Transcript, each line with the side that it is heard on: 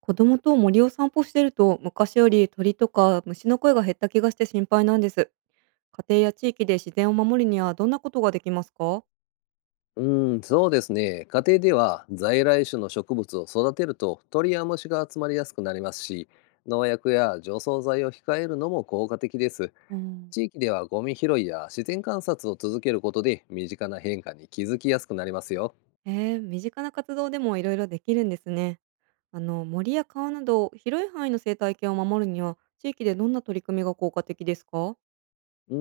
right: 子供と森を散歩してると昔より鳥とか虫の声が減った気がして心配なんです。家庭や地域で自然を守るにはどんなことができますか？
left: うん、そうですね。家庭では在来種の植物を育てると鳥や虫が集まりやすくなりますし、農薬や除草剤を控えるのも効果的です。
right: うん。
left: 地域ではゴミ拾いや自然観察を続けることで身近な変化に気づきやすくなりますよ。
right: へえ、身近な活動でもいろいろできるんですね。あの、森や川など広い範囲の生態系を守るには地域でどんな取り組みが効果的ですか？
left: う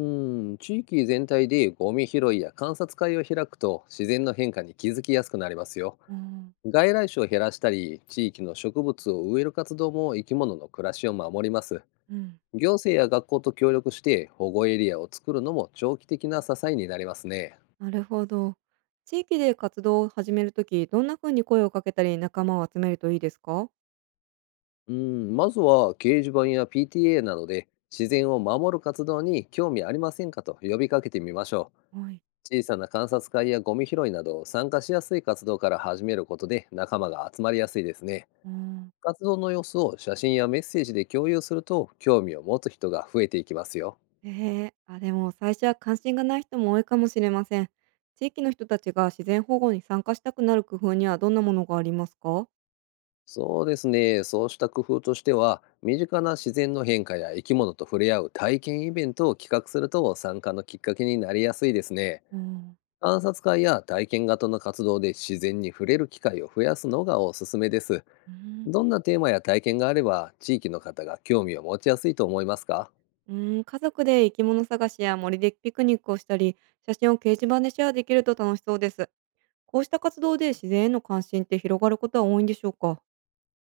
left: ん、地域全体でゴミ拾いや観察会を開くと自然の変化に気づきやすくなりますよ。
right: うん。
left: 外来種を減らしたり、地域の植物を植える活動も生き物の暮らしを守ります。
right: うん。
left: 行政や学校と協力して保護エリアを作るのも長期的な支えになりますね。
right: なるほど。地域で活動を始めるとき、どんな風に声をかけたり仲間を集めるといいですか？
left: うん、まずは掲示板や PTA などで自然を守る活動に興味ありませんかと呼びかけてみましょ
right: はい。
left: う。小さな観察会やゴミ拾いなど参加しやすい活動から始めることで仲間が集まりやすいですね。
right: うん。
left: 活動の様子を写真やメッセージで共有すると興味を持つ人が増えていきますよ。
right: ええ、あ、でも最初は関心がない人も多いかもしれません。地域の人たちが自然保護に参加したくなる工夫にはどんなものがありますか？
left: そうですね。そうした工夫としては、身近な自然の変化や生き物と触れ合う体験イベントを企画すると参加のきっかけになりやすいですね。
right: うん。
left: 観察会や体験型の活動で自然に触れる機会を増やすのがおすすめです。
right: うん。
left: どんなテーマや体験があれば、地域の方が興味を持ちやすいと思いますか？
right: うーん、家族で生き物探しや森でピクニックをしたり、写真を掲示板でシェアできると楽しそうです。こうした活動で自然への関心って広がることは多いんでしょうか？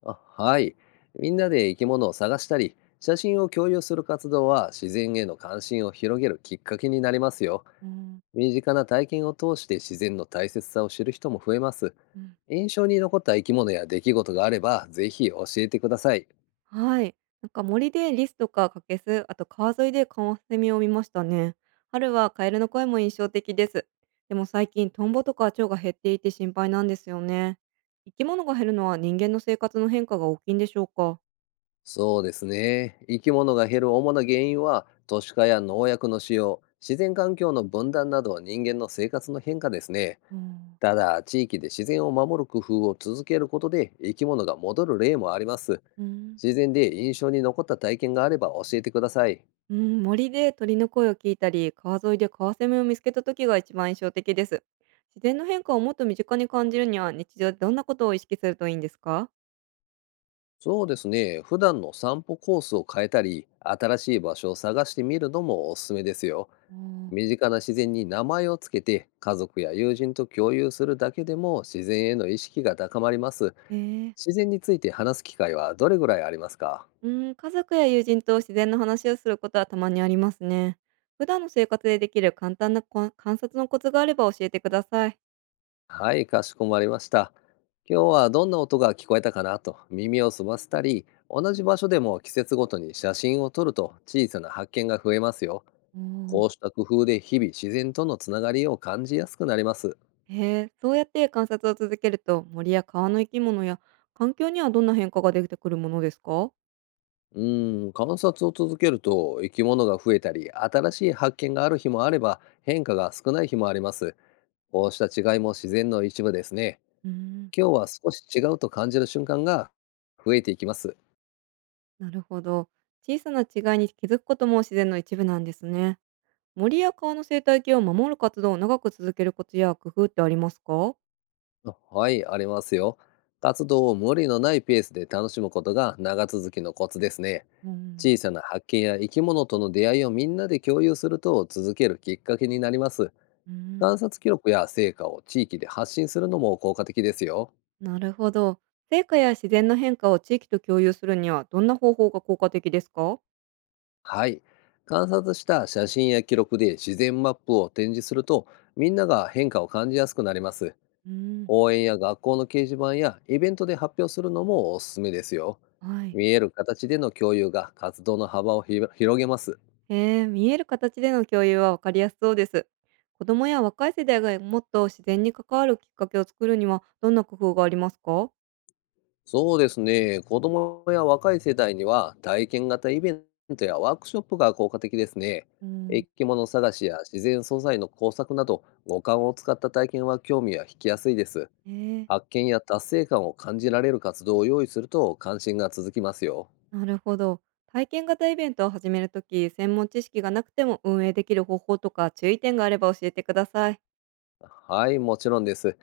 left: あ、はい。みんなで生き物を探したり、写真を共有する活動は自然への関心を広げるきっかけになりますよ。
right: うん。
left: 身近な体験を通して自然の大切さを知る人も増えます。
right: うん。
left: 印象に残った生き物や出来事があれば、ぜひ教えてください。
right: はい。なんか森でリスとかカケス、あと川沿いでカワセミを見ましたね。春はカエルの声も印象的です。でも最近トンボとか蝶が減っていて心配なんですよね。生き物が減るのは人間の生活の変化が大きいんでしょうか。
left: そうですね。生き物が減る主な原因は、都市化や農薬の使用、自然環境の分断など人間の生活の変化ですね。
right: うん。
left: ただ、地域で自然を守る工夫を続けることで生き物が戻る例もあります。
right: うん。
left: 自然で印象に残った体験があれば教えてください。
right: うん、森で鳥の声を聞いたり、川沿いでカワセミを見つけた時が一番印象的です。自然の変化をもっと身近に感じるには日常でどんなことを意識するといいんですか？
left: そうですね。普段の散歩コースを変えたり、新しい場所を探してみるのもおすすめですよ。
right: うん。
left: 身近な自然に名前をつけて、家族や友人と共有するだけでも自然への意識が高まります。
right: ええ。
left: 自然について話す機会はどれぐらいありますか？
right: うーん、家族や友人と自然の話をすることはたまにありますね。普段の生活でできる簡単なこ観察のコツがあれば教えてください。
left: はい、かしこまりました。今日はどんな音が聞こえたかなと耳を澄ませたり、同じ場所でも季節ごとに写真を撮ると小さな発見が増えますよ。
right: おー。
left: こうした工夫で日々自然とのつながりを感じやすくなります。
right: へえ、そうやって観察を続けると森や川の生き物や環境にはどんな変化が出てくるものですか？
left: うーん、観察を続けると生き物が増えたり、新しい発見がある日もあれば、変化が少ない日もあります。こうした違いも自然の一部ですね。
right: うーん。
left: 今日は少し違うと感じる瞬間が増えていきます。
right: なるほど。小さな違いに気づくことも自然の一部なんですね。森や川の生態系を守る活動を長く続けるコツや工夫ってありますか？
left: あ、はい、ありますよ。活動を無理のないペースで楽しむことが長続きのコツですね。
right: うん。
left: 小さな発見や生き物との出会いをみんなで共有すると続けるきっかけになります。
right: うーん。
left: 観察記録や成果を地域で発信するのも効果的ですよ。
right: なるほど。成果や自然の変化を地域と共有するにはどんな方法が効果的ですか？
left: はい。観察した写真や記録で自然マップを展示すると、みんなが変化を感じやすくなります。
right: うん。
left: 応援や学校の掲示板やイベントで発表するのもおすすめですよ。
right: はい。
left: 見える形での共有が活動の幅を広げます。
right: へえ、見える形での共有は分かりやすそうです。子供や若い世代がもっと自然に関わるきっかけを作るにはどんな工夫がありますか？
left: そうですね。子供や若い世代には体験型イベントやワークショップが効果的ですね。
right: うん。
left: 生き物探しや自然素材の工作など五感を使った体験は興味が引きやすいです。
right: へえ。
left: 発見や達成感を感じられる活動を用意すると関心が続きますよ。
right: なるほど。体験型イベントを始めるとき、専門知識がなくても運営できる方法とか注意点があれば教えてください。
left: はい、もちろんです。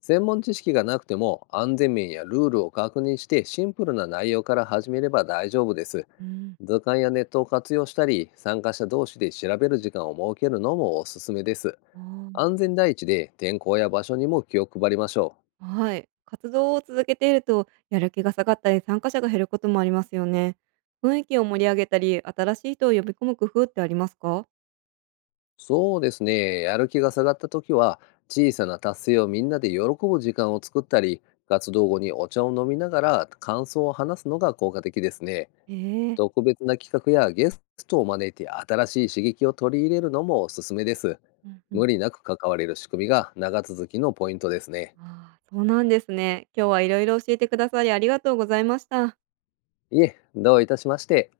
left: 専門知識がなくても安全面やルールを確認してシンプルな内容から始めれば大丈夫です。
right: うん。
left: 図鑑やネットを活用したり、参加者同士で調べる時間を設けるのもおすすめです。
right: あー。
left: 安全第一で天候や場所にも気を配りましょう。
right: はい。活動を続けていると、やる気が下がったり、参加者が減ることもありますよね。雰囲気を盛り上げたり、新しい人を呼び込む工夫ってありますか？
left: そうですね、やる気が下がった時は、小さな達成をみんなで喜ぶ時間を作ったり、活動後にお茶を飲みながら感想を話すのが効果的ですね。
right: ええ。
left: 特別な企画やゲストを招いて新しい刺激を取り入れるのもおすすめです。
right: うんうん。
left: 無理なく関われる仕組みが長続きのポイントですね。
right: ああー、そうなんですね。今日はいろいろ教えてくださりありがとうございました。
left: いえ、どういたしまして。